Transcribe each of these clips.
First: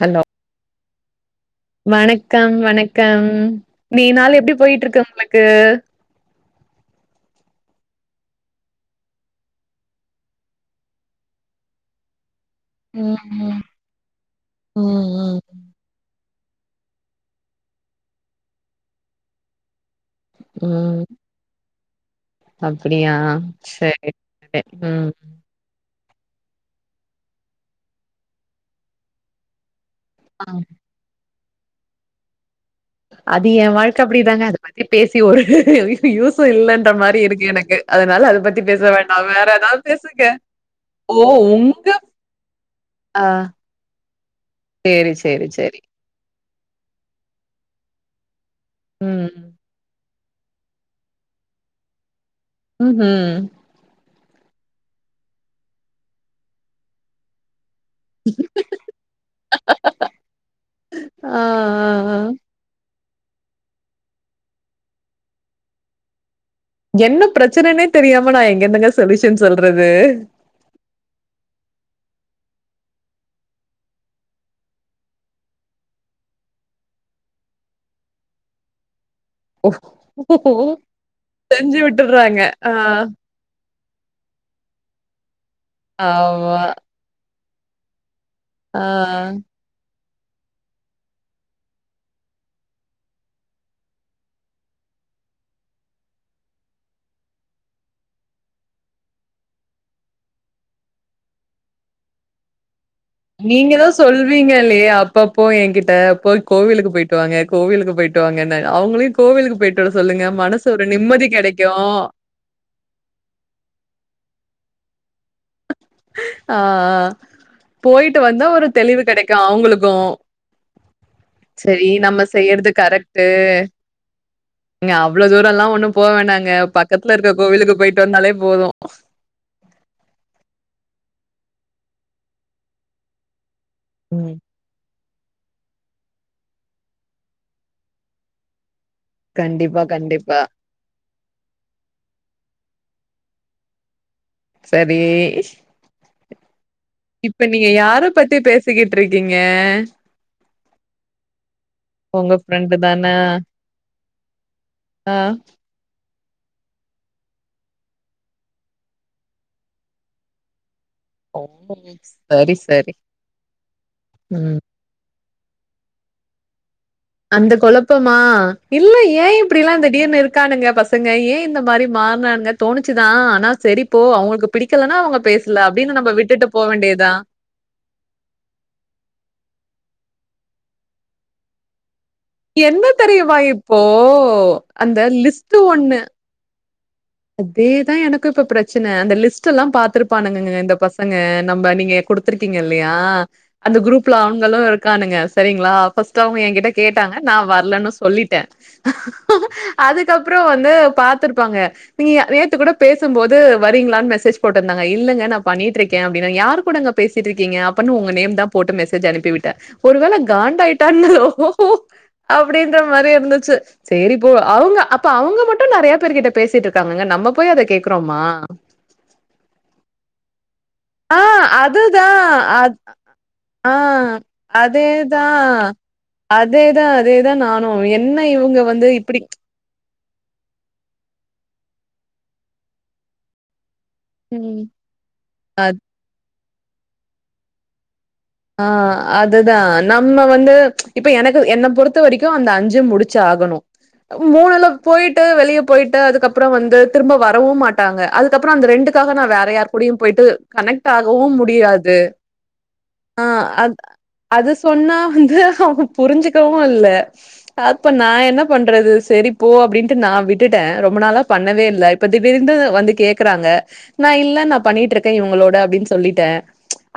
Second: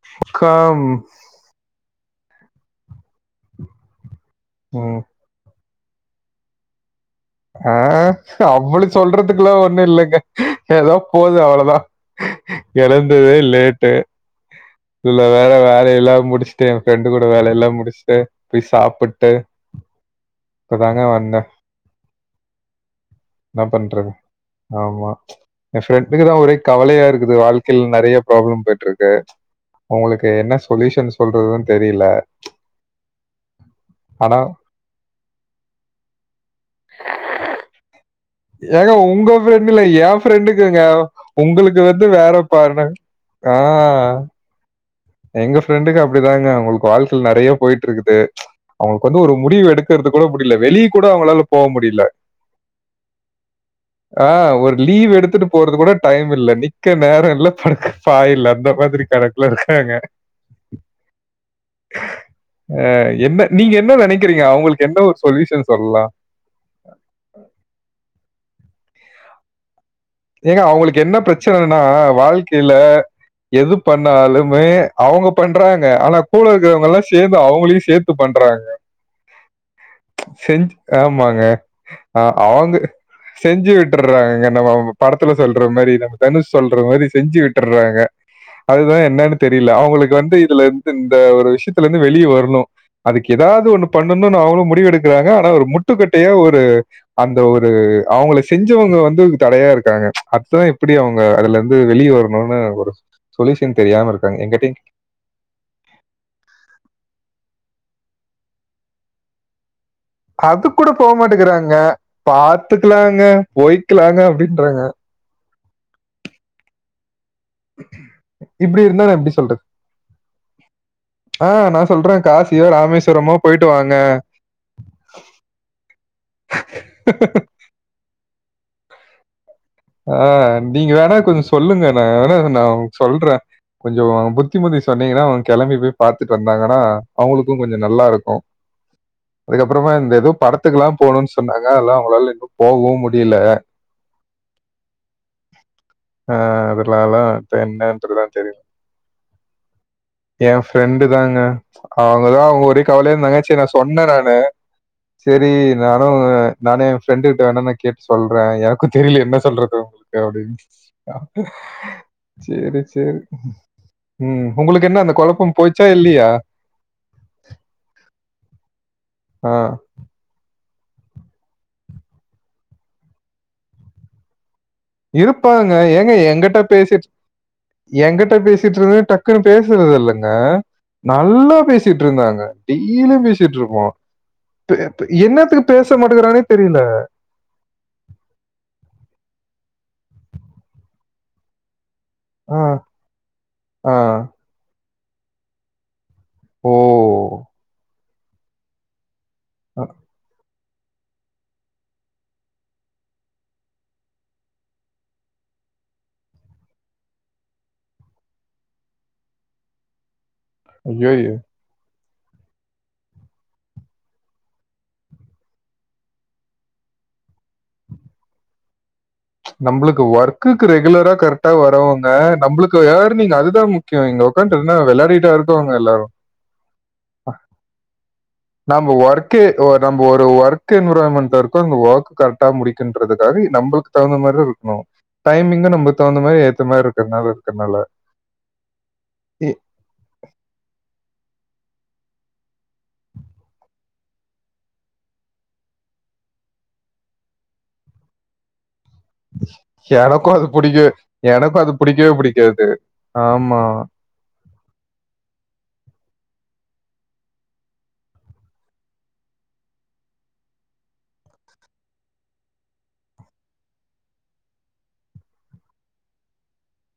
Hello கம் வணக்கம் வணக்கம் இன்னைக்கு நாளூ எப்படி போயிட்டு ம். இருக்கு உனக்கு ஆ அப்டி சொல்றதுக்குல்லா ஒண்ணு இல்லேங்க ஏதோ போது அவ்ளோ தா ம் எழந்ததே லேட்டு ம் இதுல ம் ம் வேற வேலையெல்லா முடிச்சுட்டு என் ஃப்ரெண்டு கூட வேலய எல்லா முடிச்சுட்டு போய் சாப்பிட்டு ம் இப்பதாங்க வந்தே அப்டியா என்ன சரி பண்றது சரி ம் ஆமா என் ஃப்ரெண்டுக்கு தா ஒரே கவலய இருக்கு வாழ்க்கையில நேறய ப்ராப்ள போயிட்டு இருக்கு அவங்களுக்கு ஆ. என்ன சொல்யூஷ சொல்றதுன்னு தெரியல அது என் வாழ்க்கை அப்டி ஆனா தாங்க அத பத்தி பேசி ஒரு யூசு இல்லேன்ற மாரி இருக்கு எனக்கு அதனால அது பத்தி பேச ஏங்க வேண்டா உங்க வேற ஃப்ரெண்டு் ஏதாவது இல்ல என் பேசுங்க ஃப்ரெண்டுக்குங்க ஓ உங்களுக்கு உங்க வந்து வேற பாருணு ஆ சேரி சேரி எங்க சேரி ஃப்ரெண்டுக்கு அப்டிதாங்க அவங்களுக்கு வாழ்கயல நேறய போயிட்டு இருக்குது அவங்களுக்கு வந்து ம் ஒரு முடிவு எடுக்க நிக்றது கூட முடியல வெளியே கூட அவங்களால போக முடியல ம் ம் ஆ ஒரு லீவ் எடுத்துட்டு போறது கூட டைம் இல்ல நிக்க நேர இல்ல பக்க பாயில்ல அந்த மாரி கணக்குல இருக்காங்க ஆ ஆ ஆ அ என்ன நீங்க என்ன நேனைக்கிறீங்க அவங்களுக்கு என்ன ஒரு சொல்யூஷ சொல்லலா என்ன பிரச்சனைனே தெரியாம நா எங்கெந்துங்க சொல்யூஷ சொல்றது ஏங்க அவங்களுக்கு என்ன பிரச்சனைன்னா வாழ்க்கையில எது பண்ணாலுமே அவங்க பண்றாங்க ஆனா கூல இருக்கிறவங்க எல்லா சேர்ந்து அவங்களையு சேர்த்து பண்றாங்க ஓ செஞ்ச ஆமாங்க செஞ்சு ஆ விட்டுர்றாங்க. ஆ அவங்க செஞ்சு விட்டுர்றாங்க நம்ம படத்துல சொல்ற மாரி நம்ம தனுஷ் ஆமா. சொல்ற மாரி செஞ்சு விட்டுர்றாங்க ஆ அதுதா என்னன்னு தெரியல அவங்களுக்கு வந்து இதுல இருந்து இந்த ஒரு விஷயத்துல இருந்து வெளியே வரணு அதுக்கு ஏதாவது ஒண்ணு பண்ணணும்னு அவங்களு முடிவு எடுக்கறாங்க ஆனா ஒரு முட்டுக்கட்டையா ஒரு அந்த ஒரு அவங்க செஞ்சவங்க வந்து ஒரு தடையா இருக்கு இருக்காங்க அத எப்டி அவங்க அதுல இருந்து வெளியே வரணும்னு ஒரு நீங்க சொல்யூஷன் தா தெரியாம இருக்காங்க. எங்கிட்டயும் சொல்லுவீங்கல்லையே அப்ப அப்ப போ என்கிட்ட போய் கோவிலுக்கு போயிட்டு வாங்க கோவிலுக்கு போயிட்டு வாாங்க அவங்களையு கோவிலுக்கு போயிட்டு வர சொல்லுங்க மனசு ஒரு அதுக்கூட போ நிம்மதி கிடைக்கு மாட்டேங்கிறாங்க. பாத்துக்கலாங்க போய்க்கலாங்க அப்டின்றாங்க ஆ ஆ போயிட்டு வந்தா ஒரு இப்படி தெளிவு இருந்தா நான் எப்படி கெடைக்கும் சொல்றது? அவங்களுக்கும் ஆ நான் சரி நம்ம சொல்றேன் காசியோ, செய்யறது கரெக்டு ராமேஸ்வரமோ போயிட்டு வாங்க. ங்க அவ்வளவு தூரோல்லா ஒண்ணும் போவேணாங்க பக்கத்துல இருக்க கோவிலுக்கு போயிட்டு வந்தாலே போதும் ஆ நீங்க வேணா கொஞ்சோ சொல்லுங்க நா வேணா நா சொல்றே கொஞ்சோ ம். புத்திமதி சொன்னீங்கன்னா அவங்க கெளம்பி போய் பாத்துட்டு வந்தாங்கன்னா அவங்களுக்கும் கொஞ்ச நல்லா இருக்கும் கண்டிப்பா, அதுக்கப்புறமா இந்த ஏதோ கண்டிப்பா. படத்துக்கு எல்லாம் போகணுன்னு சொன்னாங்க அதெல்லா அவங்களால இன்னும் போகவும் முடியல சரி ஆ அதுனால அது என்னன்றதுதா தெரிய சிக்கிட்டு இருக்கீங்க ஏ ஃபிரண்டு தாங்க அவங்க உங்க தா ஃப்ரெண்டு ஒரே தான? கவலயா இருந்தாங்க சரி நா சொன்னே நானு ஆ. செரி நானும் நானே ஏ ஃப்ரெண்டு கிட்ட வேணா நா கேட்டு சொல்றே எனக்கும் தெரியல என்ன சொல்றது அவங்களுக்கு அப்டின்னு ஓ சரி சேரி சரி சேரி ம் உங்களுக்கு க்கு என்ன அந்த கொழப்பம் போச்சா இல்லையா அந்த கொழப்பமா இல்ல ஏ ஆ. இப்டில்லா திடீர்னு இருக்கு இருக்கானுங்க பசங்க ஏ இந்த மாரி மாறனானுங்க தோணிச்சுதா ஆனா சரிப்போ அவங்களுக்கு பிடிக்கலன்னா அவங்க பேசல இருப்பாங்க. அப்டின்னு நம்ம விட்டுட்டு போக வேண்டியதா ஏங்கிட்ட பேசிட்டு இருந்த டக்குன்னு பேசுறது இல்லங்க நல்லா பேசிட்டு இருந்தாங்க என்ன டெய்லி தெரியுமா பேசிட்டு இப்போ இருப்போம் இப்ப அந்த ப்ப லிஸ்ட் என்னத்துக்கு பேச ஒண்ணு மாட்டுங்கிறானே தெரியல அதேதா எனக்கும் இப்ப பிரச்சன அந்த லிஸ்ட் எல்லாம் பாத்துருப்பானுங்கங்க இந்த பசங்க நம்ம நீங்க குடு ஆ, த்திருக்கீங்க இல்லையா அந்த ஆ, குரூப்ல அவங்களும் இருக்கானுங்க சரிங்களா அப்ப ஃபஸ்ட் ஏங்கிட்ட ஓ! கேட்டாங்க நா வரலன்னு சொல்லிட்டே அ அது க்கப்றோ வந்து பாத்துருப்பாங்க நீங்க நேத்து கூட பேசும்போது வரீங்களான்னு மெசேஜ் போட்டுருந்தாங்க இல்லங்க நா பண்ணிட்டு இருக்கே அப்டின்னே யாரு கூடங்க பேசிட்டு இருக்கீங்க அப்பனு உங்க நேம் தா போட்டு மெசேஜ் அனுப்பி விட்டே ஒரு வேல காண்டாயிட்டான்களோ ஐயய்யோ! அப்டின்ற மாரி இருந்துச்சு சரிப்போ அவங்க அப்ப அவங்க மட்டும் நறைய பேரு கிட்ட பேசிட்டு இருக்காங்கங்க நம்ம போய் அத கேக்குறோமா நம்பளுக்கு ஒர்க் க்கு ரெகுலரா ஆ கரெக்டா அதுதா வரவங்க அ நம்மளுக்கு ஏர்னிங் அதுதா ஆ முக்கியோ இங்க உக்கான்ட்டு என்ன அதேதா வெளையாடிட்டா இரு இருக்கவங்க எல்லாரும் அதேதா அதேதா நானும் என்ன இவங்க வந்து நம்ம இப்டி வொர்க்கே நம்ம ஒரு ஒர்க் என்வரான்மெண்ட்ல்ல இருக்கோ அந்த ஒர்க் கரெக்ட்டா முடிக்கன்றதுக்காக நம்மளுக்கு தகுந்த மாரி தா ம் இருக்கணும் அ டைமிங்கு நமக்கு தகுந்த மாரி ஏத்த மாரி இருக்கிறனால இருக்கிறனால ஆ அதுதா நம்ம வந்து இப்ப எனக்கு என்ன பொறுத்த வரைக்கும் அந்த அஞ்சு முடிச்சு ஆகணும் மூணுல போயிட்டு வெளியே போயிட்டு அதுக்கப்றோ வந்து திரும்ப வரவும் மாட்டாங்க அதுக்கப்றோ அந்த ரெண்டு அதுக்காக நா வேற யாரு கூடுயும் போயிட்டு எனக்கும் அது பிடிக்கவே கனெக்ட் ஆகவும் எனக்கும் அது முடியாது பிடிக்கவே பிடிக்காது ஆ ஆமா அ அது சொன்னா வந்து அவ புரிஞ்சுக்கவும் இல்ல அப்ப நா என்ன பண்றது சரிப்போ அப்டின்ட்டு நா விட்டுட்டே ரொம்ப நாளா பண்ணவே இல்ல பத்து பேருந்து வந்து கேக்குறாங்க நா இல்ல நா பண்ணிட்டு இருக்கே இவங்களோட அப்டின்னு சொல்லிட்டே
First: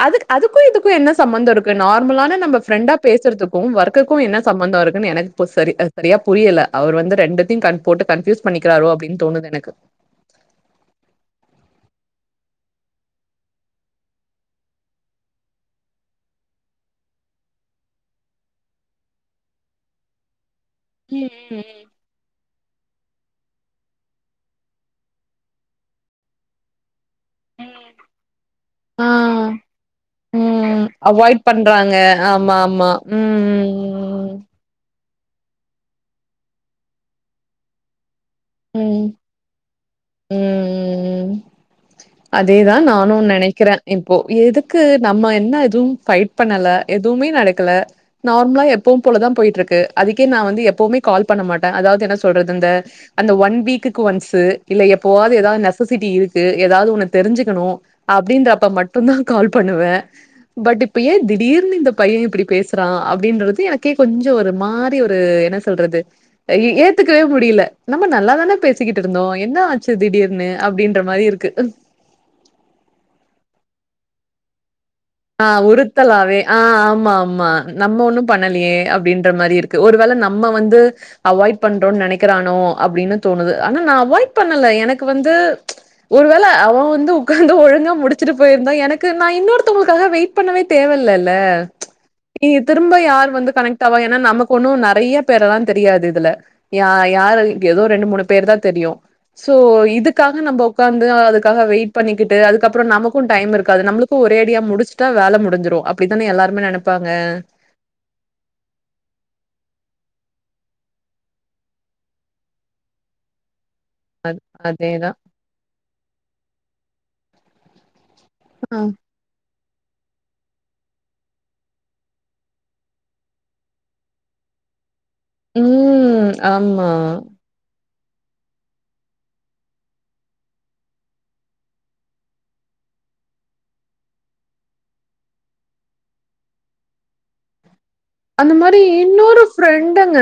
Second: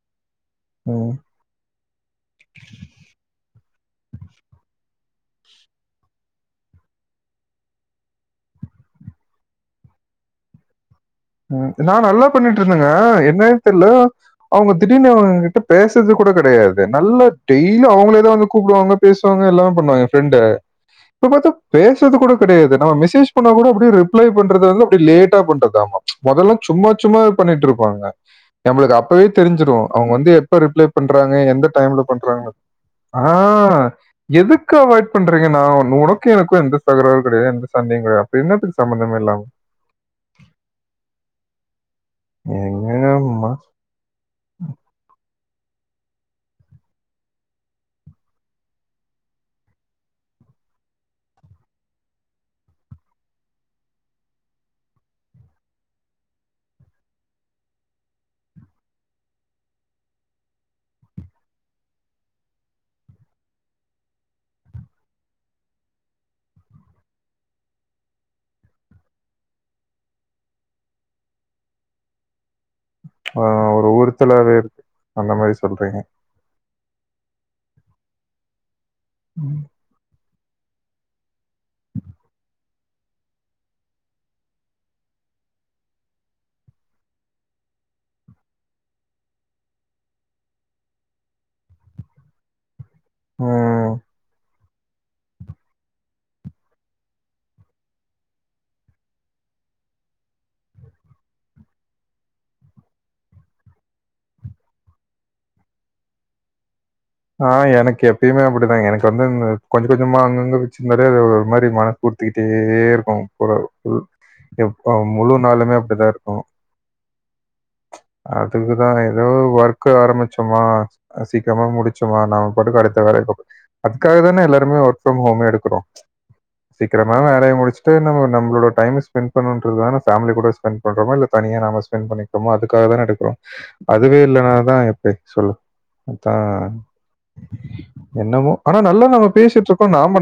அது அதுக்கும் இதுக்கும் என்ன ம், சம்மந்தோ இருக் நார்மலான நம்ம ஃப்ரெண்டா பேசுறதுக்கும் ஒர்க்குக்கும் என்ன சம்மந்தோ இருக்குன்னு எனக்கு போ சரி சரியா புரியல அவர் வந்து ரெண்டத்தையும் கண் போட்டு கன்ஃப்யூஸ் பண்ணிக்கிறாரோ அப்டின்னு தோணுது எனக்கு ம் நா நல்லா பண்ணிட்டு இருந்தேங்க என்னன்னே தெரில்ல அவங்க திடீனு அவங்க கிட்ட பேசுறது கூட கெடையாது நல்லா டெய்லி அவங்களேதா வந்து கூப்டுவாங்க பேசுவாங்க எல்லாமே பண்ணுவாங்க ப்ரெண்ட ம் ம் இப்ப பாத்தா பேச ட்டது கூட கெடையாது நம்ம மெசஜ் பண்ணா கூட அப்படி ரிப்ளை பண்ற வந்து லேட்டா பண்றதாமா மொதல்லா சும்மா சும்மா பண்ணிட்டு ம் ம் இருப்பாங்க நம்மளுக்கு ஆ அப்பவே தெரிஞ்சுரு அவங்க வந்து எப்ப ம் ரிப்ளை பண்றாங்க எந்த டைம்ல பண்றாங்க மா ம் ம் ம் ம் ம் க்கு அவாய்ட் பண்றீங்க நா ஒனக்கு எனக்கு எந்த தகறாரு கெடையாது எந்த சண்டையு கெடையாது அப்பற என்னதுக்கு சம்பந்தமே இல்லாம ம் ம் ம் அதேதா நானு எங்கம்மா நெனைக்கிறே இப்போ எதுக்கு நம்ம என்ன எதுவும் பஃட் பண்ணல எதுவுமே நடக்கல நார்மலா எப்பவும் போலதா போயிட்ருக்கு அதுக்கே நா வந்து எப்பவுமே கால் பண்ண மாட்டே அதாவது என்ன சொல்றது இந்த அந்த ஒன் வீக்குக்கு ஒன்ஸ்சு இல்ல எப்பாவது ஏதாவது நெசசிட்டி இருக்கு ஏதாவது ஒ ன்னு தெரிஞ்சுக்கணு அப்படின்றப்ப மட்டுந்தா கால் பண்ணுவே பட் இப்ப ஏ திடீர்னு இந்த பைய இப்டி பேசுறா அப்படின்றது எனக்கே கொஞ்ச ஒரு மாரி ஒரு என்ன சொல்றது எ ஏத்துக்கவே முடியல நம்ம நல்லா தானே பேசிக்கிட்டு இருந்தோ என்ன ஆச்சு திடீர் ன்னு அப்டின்ற மாரி இருக்கு ஆ ஒரு ஒருஊத்துலாவே இருக்கு அந்த ஆ மாரி சொல்றீங்க. உறுத்தலாவே ஆ ஆமா ஆமா நம்ம ஒண்ணு பண்ணலையே அப்படின்ற மாரி இருக்கு ஒருவேள நம்ம வந்து அவாய்ட் பண்றோன்னு நெனைக்கிறானோ அப்படின்னு தோணுது ஆனா நா அவாய்ட் பண்ணல எனக்கு வந்து ஒருவேள அவ வந்து உக்காந்து ஒழுங்கா முடிச்சுட்டு போயிருந்தா எனக்கு நா இன்னொருத் அடித்தவங்ளுக்காக வெயிட் பண்ணவே தேவையில்லல்ல திரும்ப யார் வந்து கனெக்ட் ம். ஆவாங்க ஏன்னா நமக் ஒண்ணு நெறைய பேர்ல்லா தெரியாது இதுல யா யாரு ஏதோ ரெண்டு மூணு பேர் தா தெரியு சோ இதுக்காக நம்ம உக்காந்து அதுக்காக வெயிட் பண்ணிக்கிட்டு அதுக்கப்பற நமக்கு டைம் இருக்காது நம்மளுக்கு ஒரு ரேடியா முடிச்சுட்டா வேல முடிஞ்சுரு அப்டித்தானே எல்லாரு நெனப்பாங்க ஆ எனக்கு எப்பயுமே அப்படிதா எனக்கு வந்து கொஞ்ச கொஞ்சமா அங்கங்க வச்சுருந்தாலது ஒரு மாரி மன உரித்திக்ட்டே இருக்கு ஒரு ம் அது எப்ப அதேதான். முழு நாளுமே அப்படிதா இருக்கு அ அதுக்குதா ஏதோ ஒர்க்க ஆரம்பிச்சோமா சீக்கிரமா முடிச் சமா நாம அடுத்த வேர இப்ப அதுக்காக எல்லாருமே ஒர்க் பிரம் ஹோமே எடுக்கிறோ ம். ஆமா. சீக்கிரமா வேலைய முடிச்சி பஸ்ட்டே நம்ம நமளோட டைம்ம ஸ்பென்ட் பண்ணுறது தான ஃபேமிலி கூட ஸ்பெண்ட் பண்றோ இல்ல தனியா நாம ஸ்பென்ட் பண்ணி அப்பறமா அதுக்காக தான எடுக்கிறோ அதுவே இல்லனால தா எப்ப சொல்லு அதா அந்த மாரி இன்னொரு ஃப்ரெண்டுங்க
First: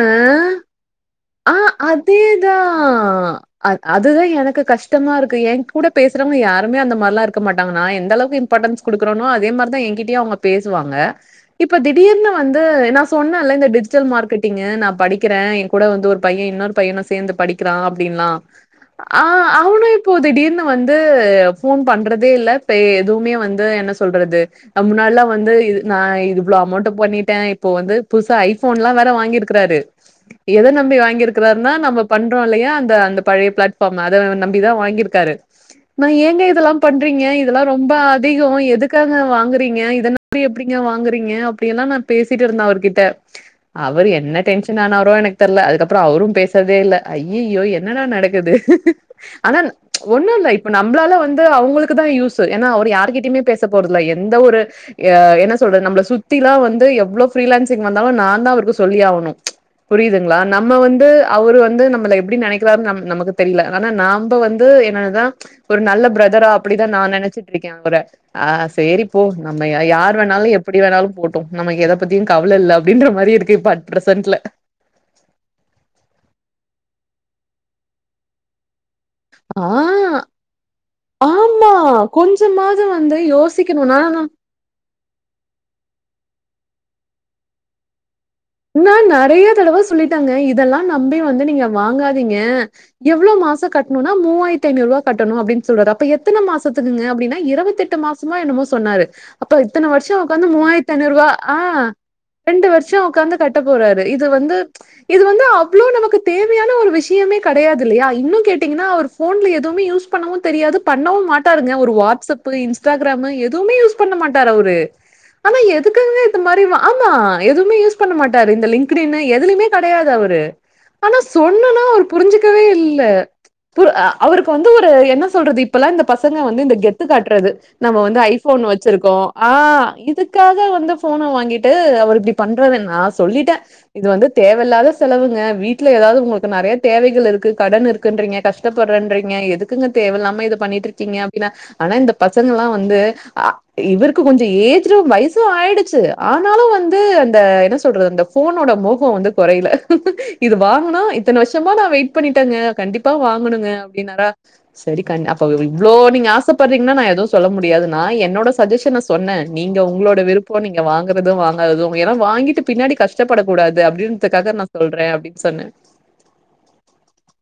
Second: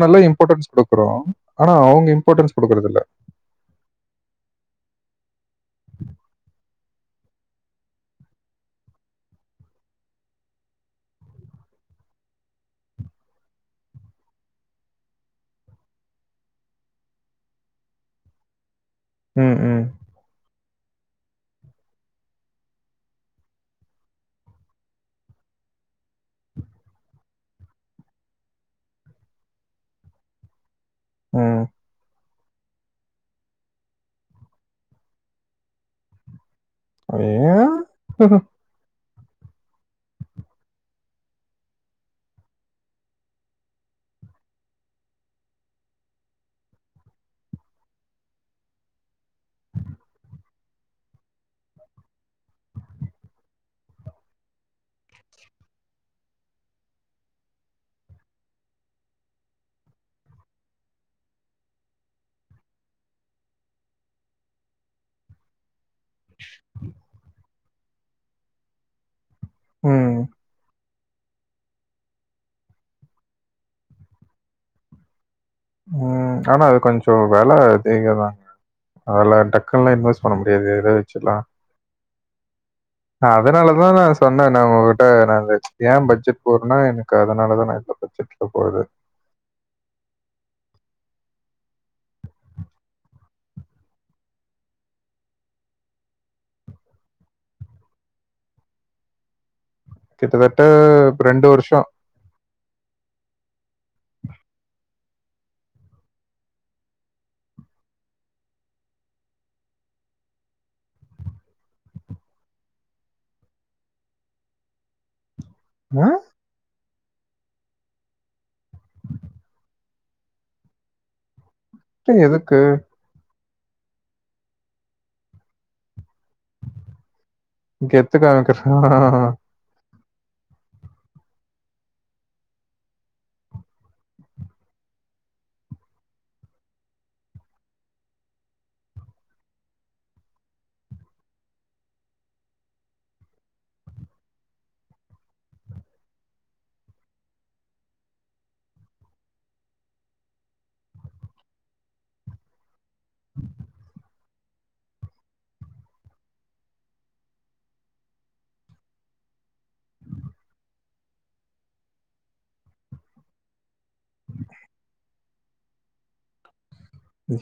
டுக்குறோ ஆ அதேதா அ அதுதா எனக்கு கஷ்டமா இருக்கு எங் கூட பேசுறவங்க யாருமே அந்த மாரிலா இருக்க மாட்டாங்க நா எந்த அளவுக்கு இம்பார்ட்டண்ட் ஸ் குடுக்குறனோ அதே மாரிதா எங்கிட்டயு அவங்க பேசுவாங்க இப்ப திடீர்னு வந்து நா சொன்னேன்ல்ல இந்த டிஜிட்டல் மார்க்கெட்டிங்கு நா படிக்கிறே எ கூட வந் து ஒரு பைய இன்னொரு பையனு சேந்து படிக்கிறா அப்படின்லா ஆ ம் ம் அவனும் இப்போ திடீர்னு வந்து போன் பண்றதே இல்ல இப்ப எதுவுமே வந்து என்ன சொல்றது ந முன்னாலல்லா வந்து இ நா இவ்வளோ அமௌண்ட் பண்ணிட்டே இப்ப வந்து புதுசா ஐபோன்ல்லா வேற வாங்கியிருக்கறாரு எத நம்பி ம். வாங்கியிருக்கிறாருன்னா நம்ம பண்றோ இல்லையா அந்த அந்த பழைய பிளாட்பார்ம் அத நம்பிதா வாங்கியிருக்காரு நா ஏங்க இதெல்லா பண்றீங்க இதெல்லா ஏன்? ரொம்ப அதிகோ எதுக் க்காங்க வாங்குறீங்க இத நம்பி எப்டிங்க வாங்குறீங்க அப்படி எல்லா நா பேசிட்டு இருந்த அவர்கிட்ட அவர் என்ன டென்ஷன் ஆனரோ எனக் தெர்ல அதுக்கப்பறோம் அவரு பேசர்தே இல்ல ஐயையோ என்னடா நடக்குது ஆனா ஒண்ணுல்ல இப்ப நம்மளால வந்து அவங்களுக்கு தான் யூஸ் ஏன்னா அவரு யாருகிட்டயுமே பேச போறதல எந்த ஒரு ஆ என்ன சொல்றது நம்மள சுத்தில்லா வந்து எவ்ளோ ஃரீலான்சிங் வந்தாலு நா தா அவருக்கு சொல்லி ஆகணு புரியுது கள நம்ம வந்து அவரு வந்து நம்மள எப்படி நெனைக்கிறாரு நம் நமக்கு தெரியல ஆனா நாம வந்து என்னன்னதா ஒரு நல்ல பிரதரா அப்டிதா நா நெனச்சிட்டு இருக்க அவர ஆ செரி போ நம்ம யா யார் ம், வேணாலு எப்டி வேணாலு போட் டு நமக்கு எத பத்திய கவல இல்ல அப்டின்ற மாரி இருக்கு இப்ப அ பிரசன்ட்ல ம் ஆனா அது கொஞ்சோ வெலா அதிகதா அதல ஆ டக்குன்னலா இன்வெஸ்ட் பண்ண முடியாது இத வச்சுலா ஆமா கொஞ்சமாது வந்து யோசிக்கணுனா நம் நா உங்ககிட்டான் ஏன் பட்ஜெட் போறனா எனக்கு அதனால தா நா பட்ஜெட் நா நெறைய தடவ சொல்லிட்டாங்க இதெல்லா நம்பி வந்து நீங்க வாங்காதீங்க எவ்ளோ மாசோ காட்டுன்னா மூவாயிரி ஐநூறுபா கட்டணு அப்டின் சொல்றாரு அப்ப எத்தன மாசத்துக்குாங்க அப்டின்னா இருபத்தெட்டு மா சமோ என்னமோ சொன்னாரு அப்ப இத்தன வருஷோ உக்காந்து கிட்டத்தட்ட மூவாயிரத் ஐநூறுரூபா ரெண்டு ஆ வருஷம் ரெண்டு வருஷம் உக்காந்து கட்ட போறாரு இது வந்து இது வந்து அவ்ளோ நமக்கு தேவையான ஒரு விஷயமே கிடையாது இல்லையா இன்னு கேட்டீங்கன்னா அவர் ஃபோன்ல எதுவுமே யூஸ் பண்ணவு தெரியாது பண்ணவு மாட்டாருங்க ஒரு வாட்ஸ்அப் இன்ஸ்டாகிராமு எதுவுமே யூஸ் பண்ண மாட்டார் அவரு ஆனா எத் ஆ இந்த மாரி ஆமா எதுவுமே யூஸ் பண்ண மாட்டாரு இந்த லிங்டினு எதுலயுமே கெடையாது அவரு ஆனா சொன்னனா அவ்ரு எதுக்கு புரிஞ்சுக்கவே இல்ல பு அ அவருக்கு வந்து ஒரு என்ன சொல்றது இப்பல்லா இந்த பசங்க வந்து இந்த கெத்து காட்றது நம்ம கெத்து வந்து ஐபோன் காமிக்கிறா வச்சிருக்கோ ஆ இதுக்காக வந்து ஃபோன வாங்கிட்டு அவர் இப்டி பண் றதுன்ன சொல்லிட்டா இது வந்து தேவல்லாத செலவுங்க வீட்ல ஏதாது உங்களுக்கு நெறைய தேவைகள் இருக்கு கடன் இருக் கன்றீங்குன்ரிங்கா கஷ் த்தப்பட்றேன்றீங்க எதுக்குங்க தேவயில்லாம இத பண்ணிட்டுருக்கீங்க அப்டினா ஆனா இந்த பசங்கல்லா வந்து ஆ இவருக்கு கொஞ்ச ஏஜ்டு வயசு ஆயிடுச்சு ஆனாலு வந்து அந்த என்ன சொல்றது அந்த ஃபோனோட மோக வந்து குறையல இது வாங்குனு இத்தன வருஷமா நா வெய்ட் பண்ணிட்டாங்க கண்டிப்பா வாங்கணுங்க அப்டின்னாரா செரி க அப்ப இவ்ளோ நீங்க ஆசைப்பட்றீங்கன்னா நா எதுவு சொல்ல முடியாதுன்னா என்னோட சஜஷன சொ சொன்னே நீங்க உங்களோட விருப்போ நீங்க வாங்கறது வாங்காதது ஏன்னா வாங்கிட்டு பின்னாடி கஷ்டப்படக் கூடாது அப்டின்துக்காக நா சொல்றே அப்டின்னு சொன்னே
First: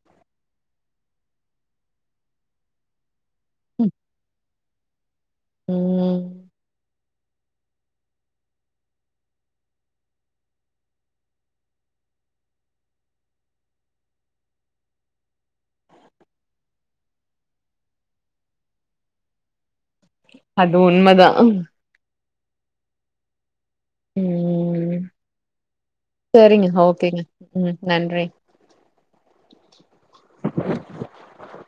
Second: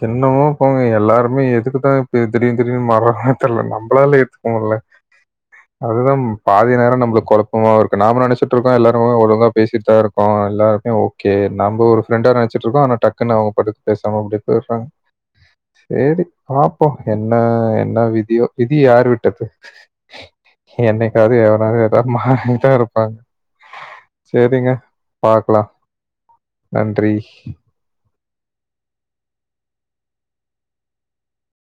என்னமோ போங்க எல்லாருமே எதுக்குதா இபி திடீர் திடீர்னு மாறாங்க தெர்ல நம்மளால ஏத்துக்கோமுல்ல அதுதா ம் பாதி நே ரோ நம்மளுக்கு குழப்பமா இருக்கு நாம நினைச்சிட்டு இருக்கோ எல்லாருமே ஒழுங்கா பேசிட்டு தா இருக்கோ எல்லாருமே ஓ கே நம்பொ ஒரு ஃப்ரன்ட நெனச்சிட்டு இருக்கோ ஆனா டக்குன்னு அவங்க பாட்டுக் பேசாம போயிட்றாங் செரி பாப்போ என்ன என்ன விதியோ விதி யார் விட்டது அது உண்மதா என்னைக்காவது எவனாவது எதா மாறிதா இருப்பாங்க செரிங்க ம் பாக்கலா சரிங்க நன்றி ஓகேங்க ம் நன்றி